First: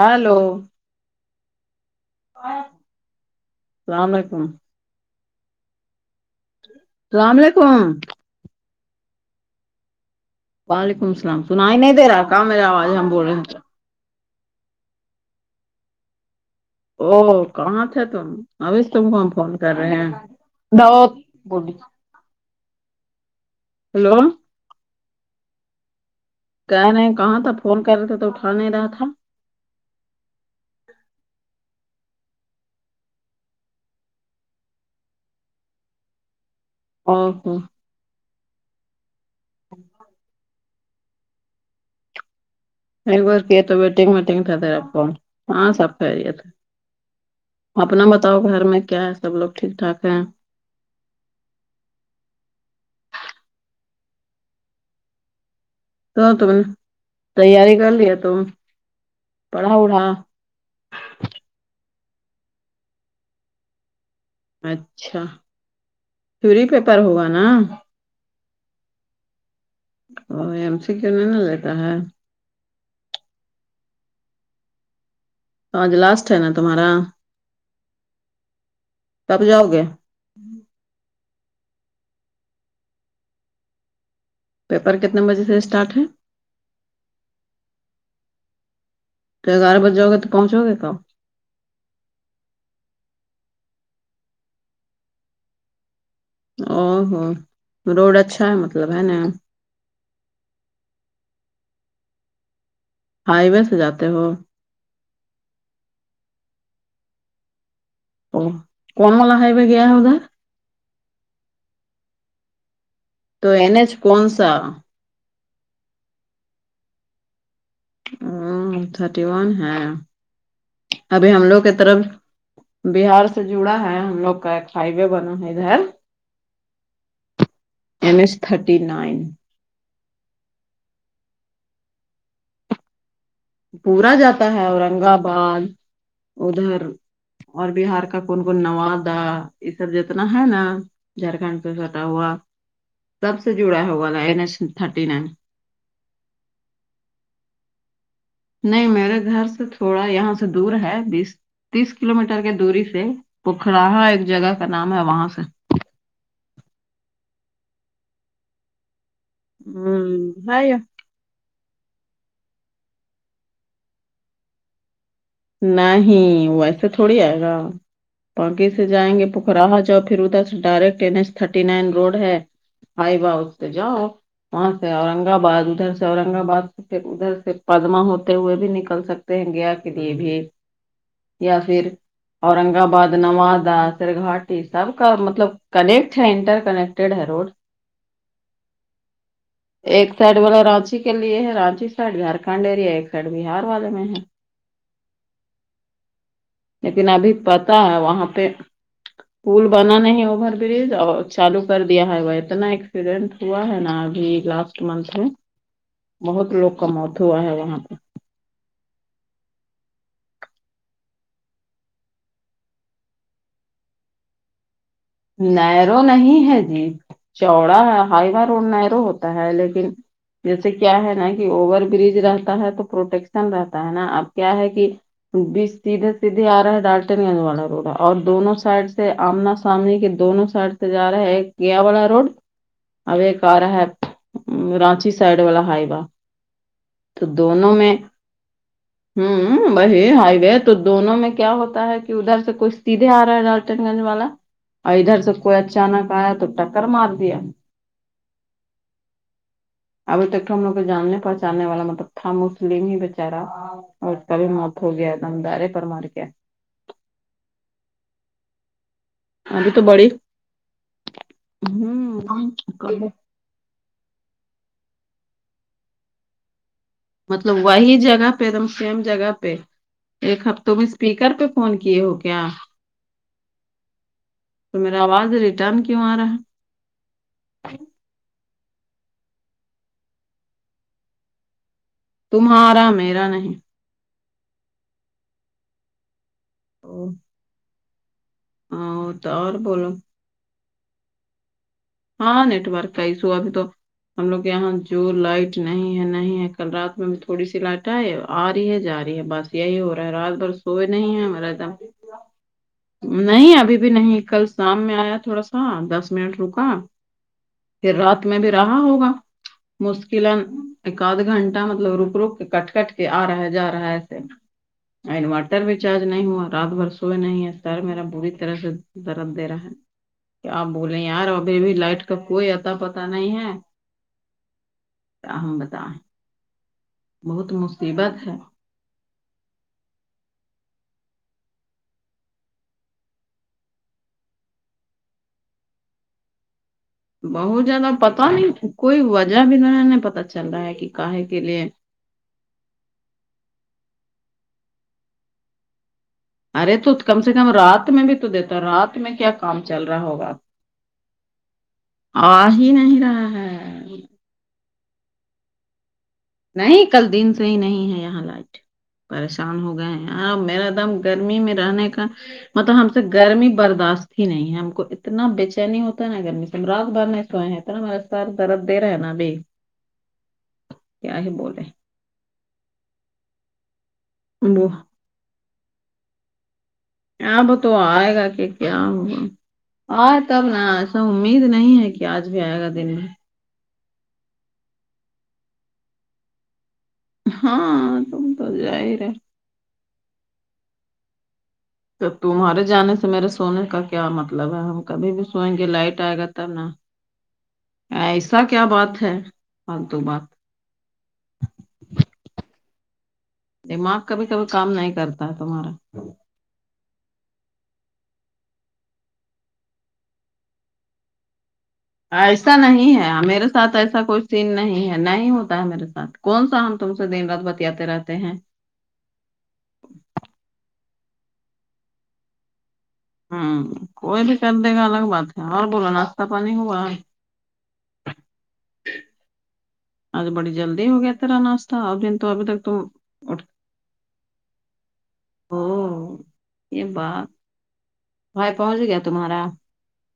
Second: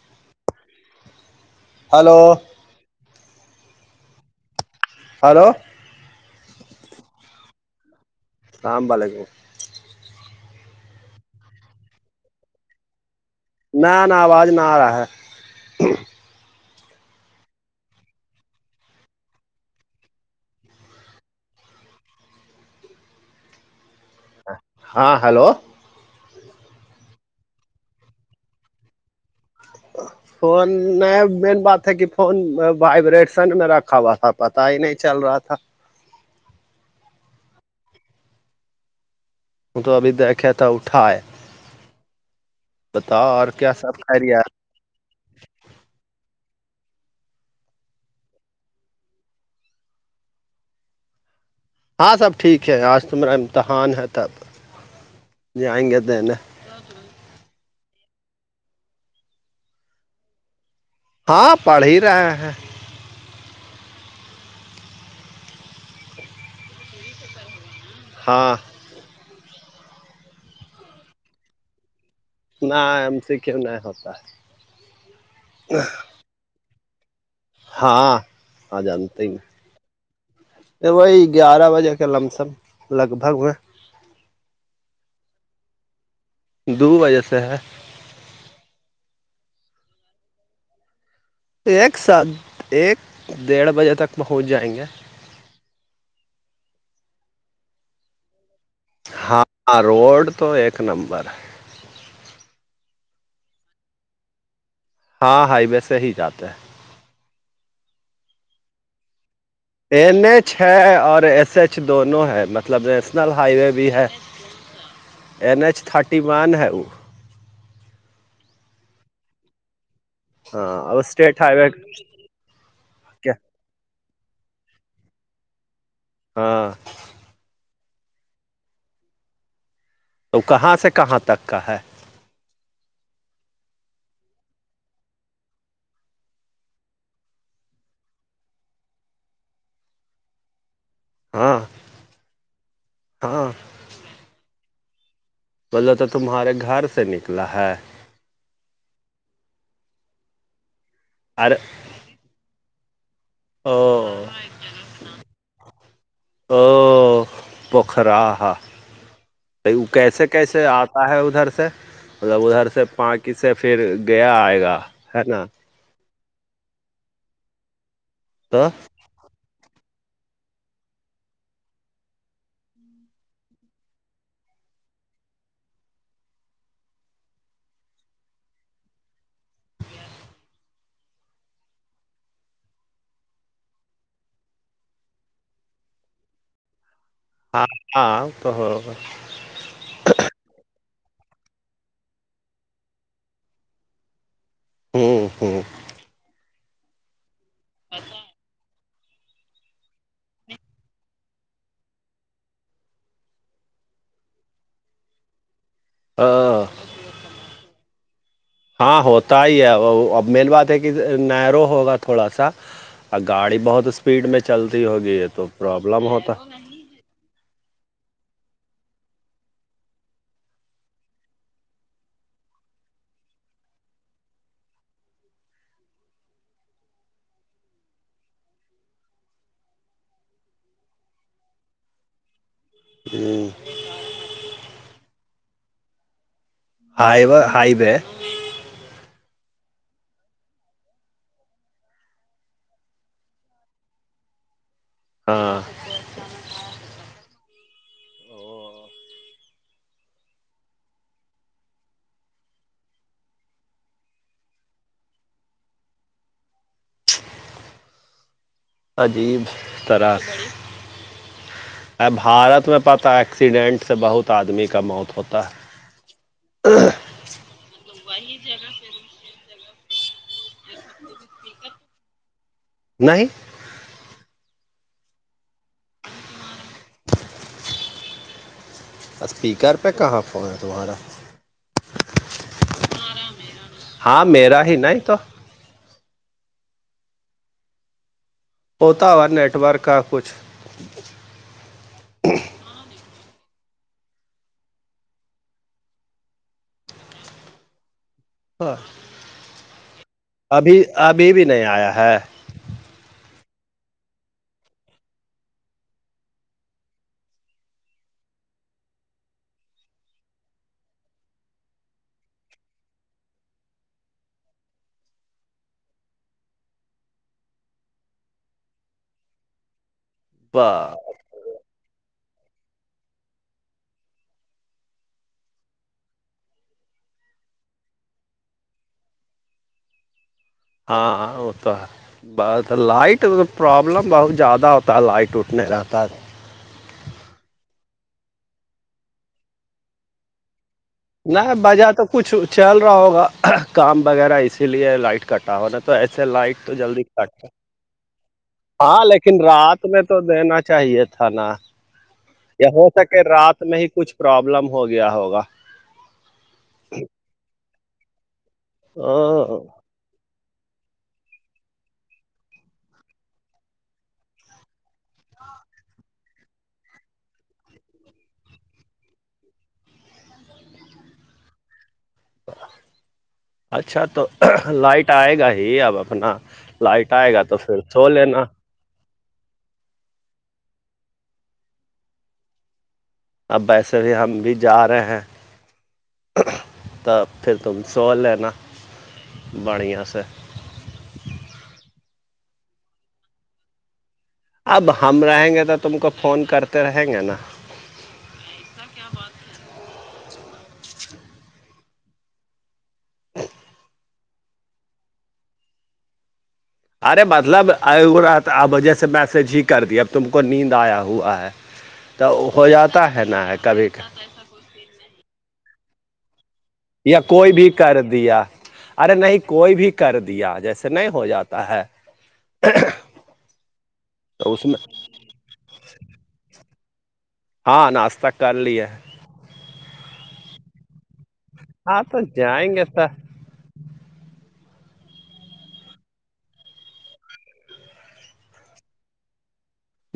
hello hello السلام علیکم hello السلام علیکم السلام علیکم وعلیکم السلام سنائی نہیں دے رہا کیا میری آواز ہم بول رہے ہیں نا نا آواز نہ آ رہا ہے اور کہاں تھے تم ابھی تم کو ہم فون کر رہے ہیں ہیلو ہاں ہیلو کہہ رہے ہیں کہاں تھا فون کر رہے تھے تو اٹھا نہیں رہا تھا فون مین بات ہے کہ فون وائبریشن میں رکھا ہوا تھا پتا ہی نہیں چل رہا تھا او ہو تو ابھی دیکھے تھے اٹھائے ایک بتاؤ بار اور کیے تھے کیا تو سب ویٹنگ ویٹنگ خیریت تھے آپ تو ہاں سب خیریت ہے اپنا بتاؤ گھر میں کیا ہے سب لوگ ٹھیک ٹھاک ہیں ہاں سب ٹھیک ہے آج تو میرا امتحان ہے تب جئیں گے تو دینے تم تیاری کر لیے تم پڑا وڑھا ہاں پڑھ ہی رہے ہیں اچھا تھوری پیپر ہوگا نا ہاں وہ ایم سی کیوں نہیں نا لیتا ہے نا ایم سی کیوں نہیں ہوتا ہے تو آج لاسٹ ہے نا تمہارا ہاں آج أنتم کب جاؤ گے وہی گیارہ بجے کے لم سم لگ بھگ میں پیپر کتنے بجے سے اسٹارٹ ہے دو بجے سے ہے تو گیارہ بجے جاؤ گے تو پہنچو گے کب ایک ساتھ ایک ڈیڑھ بجے تک پہنچ جائیں گے او ہو روڈ اچھا ہے مطلب ہے نا ہاں روڈ تو ایک نمبر ہائی وے سے جاتے ہو ہاں ہائی وے سے ہی جاتے ہیں کون والا ہائی وے گیا ہے ادھر چھ اور ایس ایچ دونوں ہے مطلب نیشنل تو ہائی وے این بھی ایچ ہے کون سا این ایچ تھرٹی ون ہے وہ او تھرٹی ون ہے ہاں اور ابھی اسٹیٹ ہم ہائی لوگ وے کی طرف بیہار کیا سے جڑا ہے ہم لوگ کا ایک ہائی وے بنا ہے ادھر ہاں این ایچ تھرٹی نائن تو کہاں سے کہاں تک کا ہے پورا جاتا ہے اورنگ آباد ادھر اور بیہار کا کون کون نوادا یہ سب جتنا ہے نا جھارکھنڈ ہاں پہ فتح ہوا تب ہاں سے جڑا ہے وہ والا این ایچ تھرٹی نائن بولے تو تمہارے گھر سے نکلا ہے نہیں میرے گھر سے تھوڑا یہاں سے دور ہے بیس ارے تیس کلو میٹر کی دوری سے او پکھرا ایک جگہ کا نام ہے وہاں سے او پکھرا ہا وہ ہ کیسے کیسے ہے یہ آ ہے ادھر سے مطلب ادھر سے پاناکی سے پھر گیا آئے گا ہے نا نہیں ویسے تھوڑی آئے گا تو پاکی سے جائیں گے رہاہا جاؤ پھر ادھر ڈائریکٹ ا ایچ تھرٹی نائن روڈ ہے آائی با جاؤ وہاں سے اورنگ آباد ادھر سے اورنگ آباد پھر ادھر سے پدما ہوتے ہوئے بھی نکل سکتے ہیں گیا کے لیے بھی یا پھر اورنگ آباد نوادہ سر گاٹی سب کا مطلب کنیکٹ ہے انٹر کنیکٹیڈ ہے روڈ ہاں ہاں تو برابر ایک سائڈ والے رانچی کے لیے ہے رانچی سائڈ جھارکھنڈ ایریا ایک سائڈ بہار والے میں ہے ہوں ہوں لیکن ابھی پتا ہے وہاں پہ پول بنا نہیں اوور برج اور چالو کر دیا ہے وہ اتنا ایکسیڈنٹ ہوا ہے نا ابھی لاس منتھ میں بہت ہاں لوگ کا موت ہوا ہے وہاں پہ ہاں ہوتا ہی ہے اب مین بات ہے کہ نرو ہوگا تھوڑا سا اور گاڑی بہت اسپیڈ میں چلتی ہوگی ہے نیرو نہیں ہے جی چوڑا ہائی وا روڈ نیرو ہوتا ہے لیکن جیسے کیا ہے نا کہ اوور برج رہتا ہے تو پروٹیکشن رہتا ہے نا اب کیا ہے کہ بی سیدھے سیدھے آ رہا ہے ڈالٹ والا روڈ ہے اور دونوں سائڈ سے آمنا سامنے کے دونوں سائڈ سے جا رہا ہے ایک گیا والا روڈ اب ایک ہوں، آ رہا ہے رانچی سائڈ والا ہائیبا ہائی تو و دونوں ہائی میں وے ہوں وہی ہائی وے تو دونوں میں کیا ہوتا ہے کہ ادھر سے کوئی سیدھے آ رہا ہے لالچن گنج والا اور ادھر سے کوئی ہاں اچانک آیا تو ٹکر مار دیا ابھی تک تو ہم لوگ کو جاننے پہچاننے والا مطلب تھا مسلمم ہی بچارہ اور کب مت ہوگیا نم دار پرمارک عجیب ابھی تو بڑی طرح ا ہوں بھارت میں پت ہے ایکسیڈنٹ سے بہت آدمی کا موت ہوتا ہے مطلب وہی جگہ پہ دم سیم جگہ پہ ایک ہفتوں میں اسپیکر پہ فون کیے ہو کیا نہیں تو میرا آواز ریٹرن کیوں آ رہا ہے اسپیکر پہ کہاں فون ہے تمہارا تمہارا میرا نہیں ہاں میرا ہی نہیں تو تو ہاں، پتاور نیٹ اور ورک بولو کا کچھ ہاں نیٹورک آئی سو ابھی تو ہم لوگ یہاں جو لائٹ نہیں ہے نہیں ہے کل رات میں تھوڑی سی لٹ ہے آ رہی ہے جا رہی ہے بس یہی ہو رہا ہے رات بھر ابھی سوئے نہیں ہے ابھی ہمارا نہیں آیا ہے دم نہیں ابھی بھی نہیں کل شام میں آیا تھوڑا سا دس منٹ رکا پھر رات میں بھی رہا ہوگا مشکلن ایک آدھ گھنٹہ مطلب رک رک کے کٹ کٹ کے آ رہا ہے جا رہا ہے ایسے انورٹر بھی چارج نہیں ہوا رات بھر سوئے نہیں ہے سر میرا پوری طرح سے درد دے رہا ہے کہ ب آپ بولیں یار ابھی لائٹ کا کوئی اتا پتا نہیں ہے ہاں بتا بہت مصیبت ہے ہاں ہوتا ہے بس لائٹ پرابلم بہت زیادہ ہوتا ہے لائٹ اٹھنے رہتا ہے بہت زیادہ پتا نہیں کوئی وجہ بھی تو نہیں پتا چل رہا ہے کہ کاہے کے نہ لیے وجہ تو کچھ چل رہا ہوگا کام وغیرہ اسی لیے لائٹ کٹا ہوا تو ایسے لائٹ تو ارے جلدی کم سے کٹ ہے کم رات میں بھی تو دیتا رات ہاں میں کیا لیکن کام چل رات رہا میں تو ہوگا دینا چاہیے تھا نا آ یا ہی ہو نہیں سکے رہا رات میں ہی ہے کچھ پروابلم ہو گیا ہوگا نہیں کل دن سے ہی نہیں ہے یہاں لائٹ پریشان ا ہو گئے ہیں ہاں میرا دم گرمی میں رہنے کا مطلب ہم سے گرمی برداشت ہی نہیں ہے ہم کو اتنا بےچینی ہوتا ہے نا گرمی سے ہم رات بھر میں سوئے ہیں ہمارا سر درد دے رہا ہے نا ابھی کیا ہی بولے اچھا تو وہ لائٹ آئے گا ہی اب اپنا لائٹ آئے گا اب تو پھر سو آئے گا لینا کہ کیا ہوا ائے تب نا ایسا امید نہیں ہے کہ آج بھی آئے گا دن میں اب ویسے بھی ہم بھی جا رہے ہیں تو پھر تم ہاں سو تم تو لینا ظاہر ہے بڑھیا سے تمہارے جانے سے میرے سونے کا کیا مطلب ہے ہم اب کبھی بھی رہیں سوئیں گے تو تم لائٹ کو آئے گا فون تب نا کرتے رہیں گے نا ایسا کیا بات ہے فالتو بات دماغ کبھی کبھی کام نہیں کرتا ہے تمہارا ارے مطلب یہ ہو رہا تھا اب وجہ سے میسج ہی کر دیا اب تم کو نیند آیا ہوا ہے تو ایسا ہو نہیں ہے جاتا نا میرے ساتھ کبھی ایسا کبھی کوئی سین نہیں ہے نہیں ہوتا ہے میرے ساتھ کون سا ہم تم سے یا دن رات کوئی بھی بتیاتے کر رہتے ہیں دیا ارے نہیں کوئی بھی کر دیا جیسے نہیں ہو جاتا ہے ہوں کوئی بھی کر تو اس دے میں گا الگ بات ہے اور بولو ناشتہ پانی ہوا ہاں ناشتہ کر لیے آج بڑی جلدی ہو گیا تیرا ناشہ آپ ہاں نے تو ابھی تک تو جائیں گے سر اٹھ او یہ بات بھائی پہنچ گیا تمہارا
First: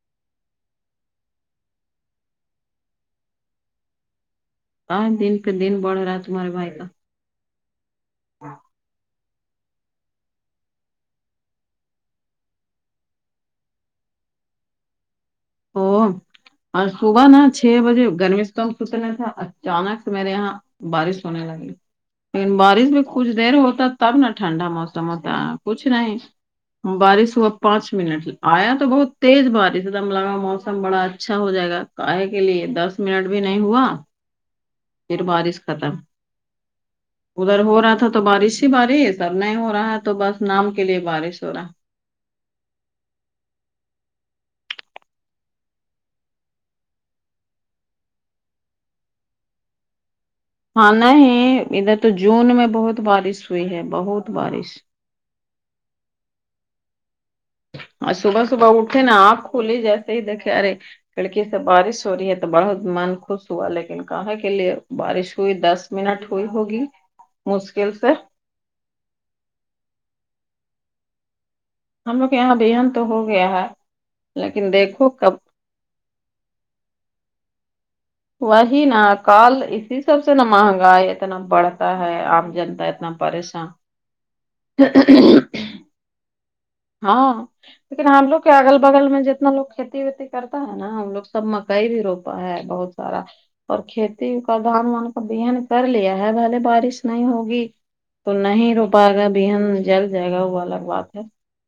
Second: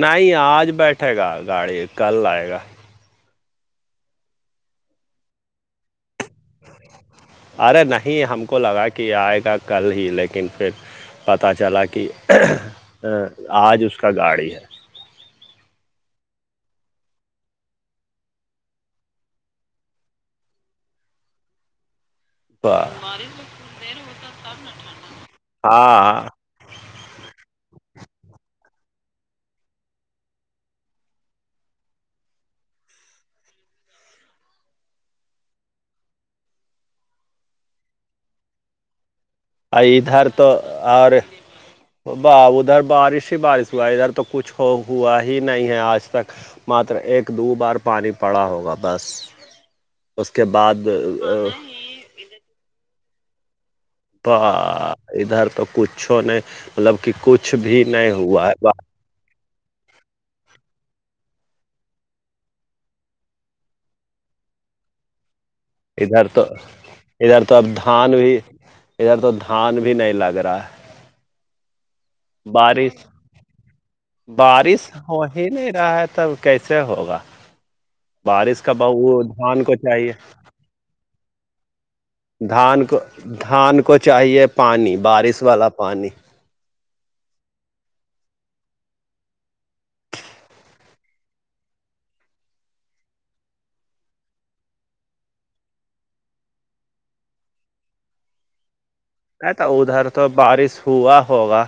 نہیں آج بیٹھے گا گاڑی کل آئے گا ہاں دن پہ دن بڑھ رہا ہے تمہارے بھائی کا ارے نہیں ہم کو لگا کہ آئے گا کل ہی لیکن پھر پتہ چلا کہ آج اس کا گاڑی ہے او آج صبح نا چھ بجے گرمی سے تو اتنا تھا اچانک سے میرے یہاں بارش ہونے لگی لیکن واہ، بارش بھی کچھ دیر ہوتا تب نا ٹھنڈا موسم ہوتا کچھ ہاں نہیں ہاں بارش ہوا پانچ منٹ آیا تو بہت تیز بارش ایک دم لگا موسم بڑا اچھا ہو جائے گا کاہے کے لیے دس منٹ بھی نہیں ہوا پھر بارش ختم ادھر ہو رہا تھا تو بارش ہی بارش سرنا ہو رہا ہے تو بس نام کے لیے بارش ہو رہا ہے باہ ادھر بارش ہی بارش ہوا ادھر تو کچھ ہو ہوا ہی نہیں ہے آج تک ماتر ایک دو بار پانی پڑا ہوگا بس [unintelligible] اس کے بعد ہاں اہ، نہیں ادھر تو جون میں بہت بارش ہوئی ہے بہت با، بارش ادھر تو کچھو نہیں مطلب کہ کچھ بھی نہیں اور صبح ہوا ہے صبح اٹھے نا آپ کھلی جیسے ہی دیکھے رے لھڑکی سے بارش ہو رہی ہے تو بہت من خوش ہوا لیکن کہاں کے لیے بارش ہوئی دس ادھر منٹ تو ہوئی ہوگی ادھر تو اب مشکل دھان سے بھی ادھر تو دھان بھی نہیں لگ رہا ہے ہم لوگ یہاں بہن بارش تو ہو گیا ہے لیکن بارش دیکھو ہو کب ہی نہیں رہا ہے تب کیسے ہوگا بارش کا وہی بہ نا وہ کال دھان کو اسی چاہیے سب سے نہ مہنگا ہے اتنا بڑھ ہے عام جنتا دھان کو اتنا پریشان دھان کو چاہیے پانی بارش والا پانی ہاں لیکن ہم لوگ کے اگل بگل میں جتنا لوگ کھیتی ویتی کرتا ہے نا ہم لوگ سب مکئی بھی روپا ہے بہت سارا اور کھیتی کا دھان وان کا بیہن کر لیا ہے بلے بارش نہیں ہوگی تو نہیں رو پائے گا بہن تو جل ادھر تو جائے گا وہ بارش الگ بات ہوا ہے ہوگا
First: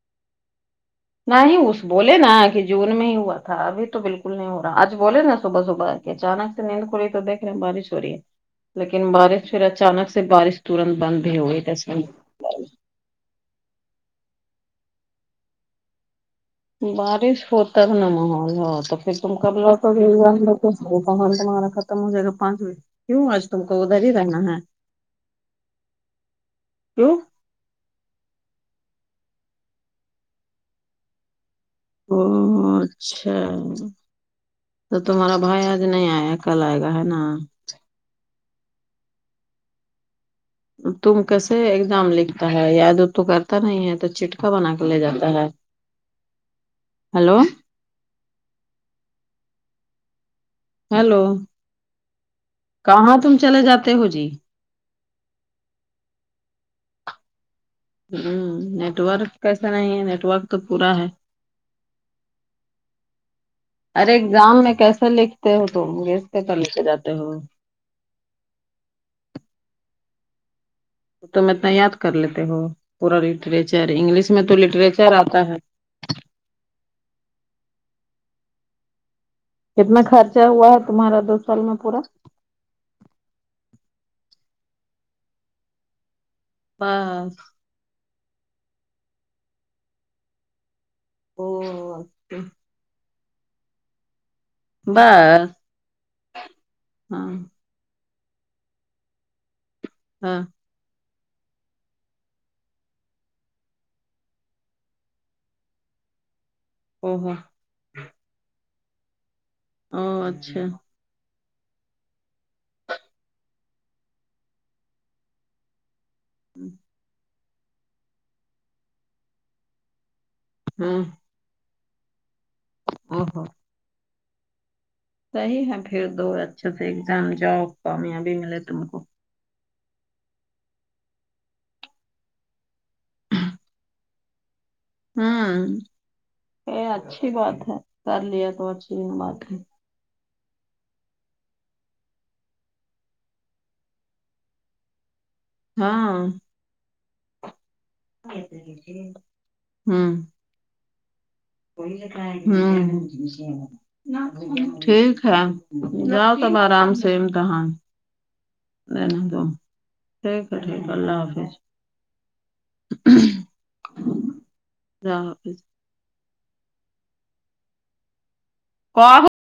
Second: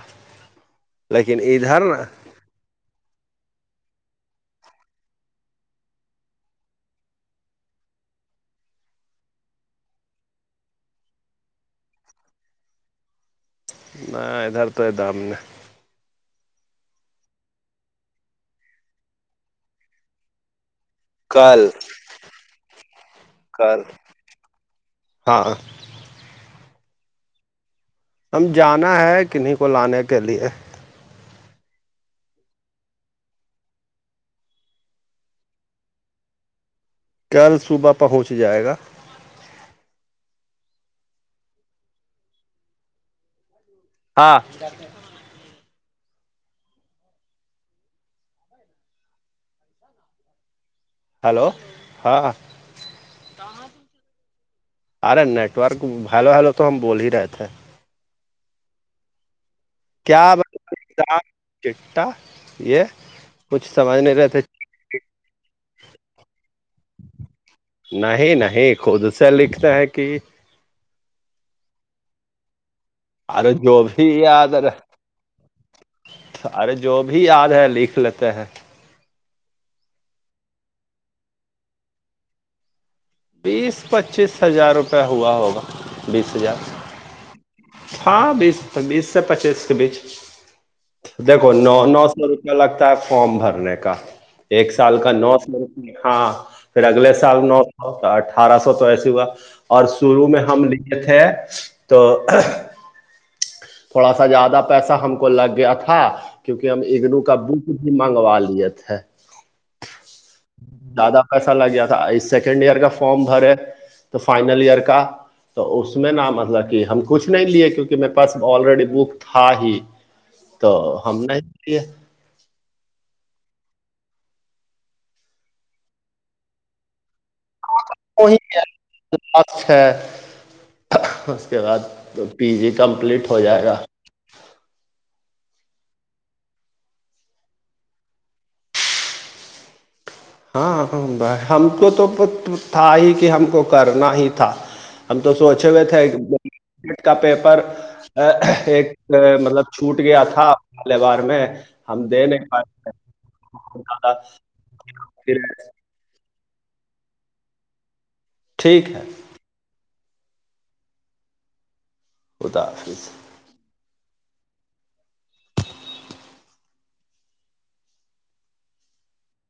نہ لیکن ہی اس ادھر بولے نا کہ جون میں ہی ہوا تھا ابھی تو بالکل نہیں ہو رہا آج بولے نا صبح صبح اچانک سے نیند کھلی تو دیکھ رہے ہیں بارش ی لیکن بارش پھر اچانک سے بارش ترنت بند بھی ہو گئی تسے نہ ادھر تو یہ دام نہیں بارش ہوتا ہے نا محول ہو تو پھر تم کا بک پ کل تمہارا ختم ہو جائے گا پانچ بج کیوں آج تم کو ادھر ہی رہنا ہے ہاںاں کیوں ہم جانا ہے کنہیں کو لانے کے لیے او اچھا تو تمہارا بھائی آج نہیں آیا کلائے گا ہے نا کل صبح پہنچ جائے گا تم کیسے ایگزام لکھتا ہے یاد تو کرتا نہیں ہے تو ہاں چٹکا بنا کے لے جاتا ہے ہلو [unintelligible] ہیلو ہلو ہاں کہاں تم چلے جاتے ہو جی ارے نیٹ ورک ہیلو ہیلو تو ہم بول ہی رہے تھے ہ نیٹ ورک کیسا نہیں ہے کیا نیٹورک تو بتا پورا ہے ایگزام چٹا یہ کچھ سمجھ ارے نہیں رہے تھے ایگزام میں کیسے لکھتے ہو تو گیس کے کر لکھ جاتے ہو نہیں نہیں خود سےا لکھتا ہے کہ تو میں اتنا یاد کر لیتے ہو پورا ارے جو لٹریچر بھی انگلش میں یاد تو لٹریچر آتا ہے ارے جو بھی یاد ہے لکھ لیتے ہیں کتنا خرچہ ہوا ہے تمہارا دو سال میں پورا بیس پچیس ہزار روپیہ ہوا ہوگا بیس ہزار [unintelligible] ہاں بیس بیس سے پچیس کے بیچ دیکھو نو او نو سو روپیہ لگتا ہے فارم بھرنے کا ایک سال کا نو س بس روپ ہاں پھر اگلے ہاں سال نو اٹھارہ سو تو ایس ہوا اور شروع ہاں میں ہم لیے تھے تو تھوڑا سا زیادہ پیسہ ہم کو لگ گیا تھا کیونکہ ہم او اگنو ہو کا بک بھی منگوا لی تھے او اچھا زیادہ کیسا لگ گیا تھا سیکنڈ ایئر کا فارم بھرے تو فائنل ایئر کا تو اس میں نہا مطلب کہ ہم کچھ نہیں لیے کیونکہ میرے پاس آلریڈی بک تھا ہی تو ہاں ہم نہیں لیے [unintelligible] صحیح ہے پھر دو اچھے سے ایگزام جاؤ کامیابی وہی ملے تم کو ہے اس کے بعد پی جی کمپلیٹ ہو جائے گا ہوں یہ اچھی بات ہے کر لیا تو اچھی بات ہے ہاں ہم کو تو تھا ہی کہ ہم کو کرنا ہی تھا ہم تو سوچے ہوئے تھے ہاں کا پیپر ایک مطلب چھوٹ گیا تھا کال بار میں ہم ہ دے نہیں پائے زیادہ ٹھیک ہے پھر جاؤ تب آرام سے تاں ٹھیک ل ہے دو ٹھیک ہے ٹھیک ہے اللہ حافظ خدافظ [unintelligible] [unintelligible]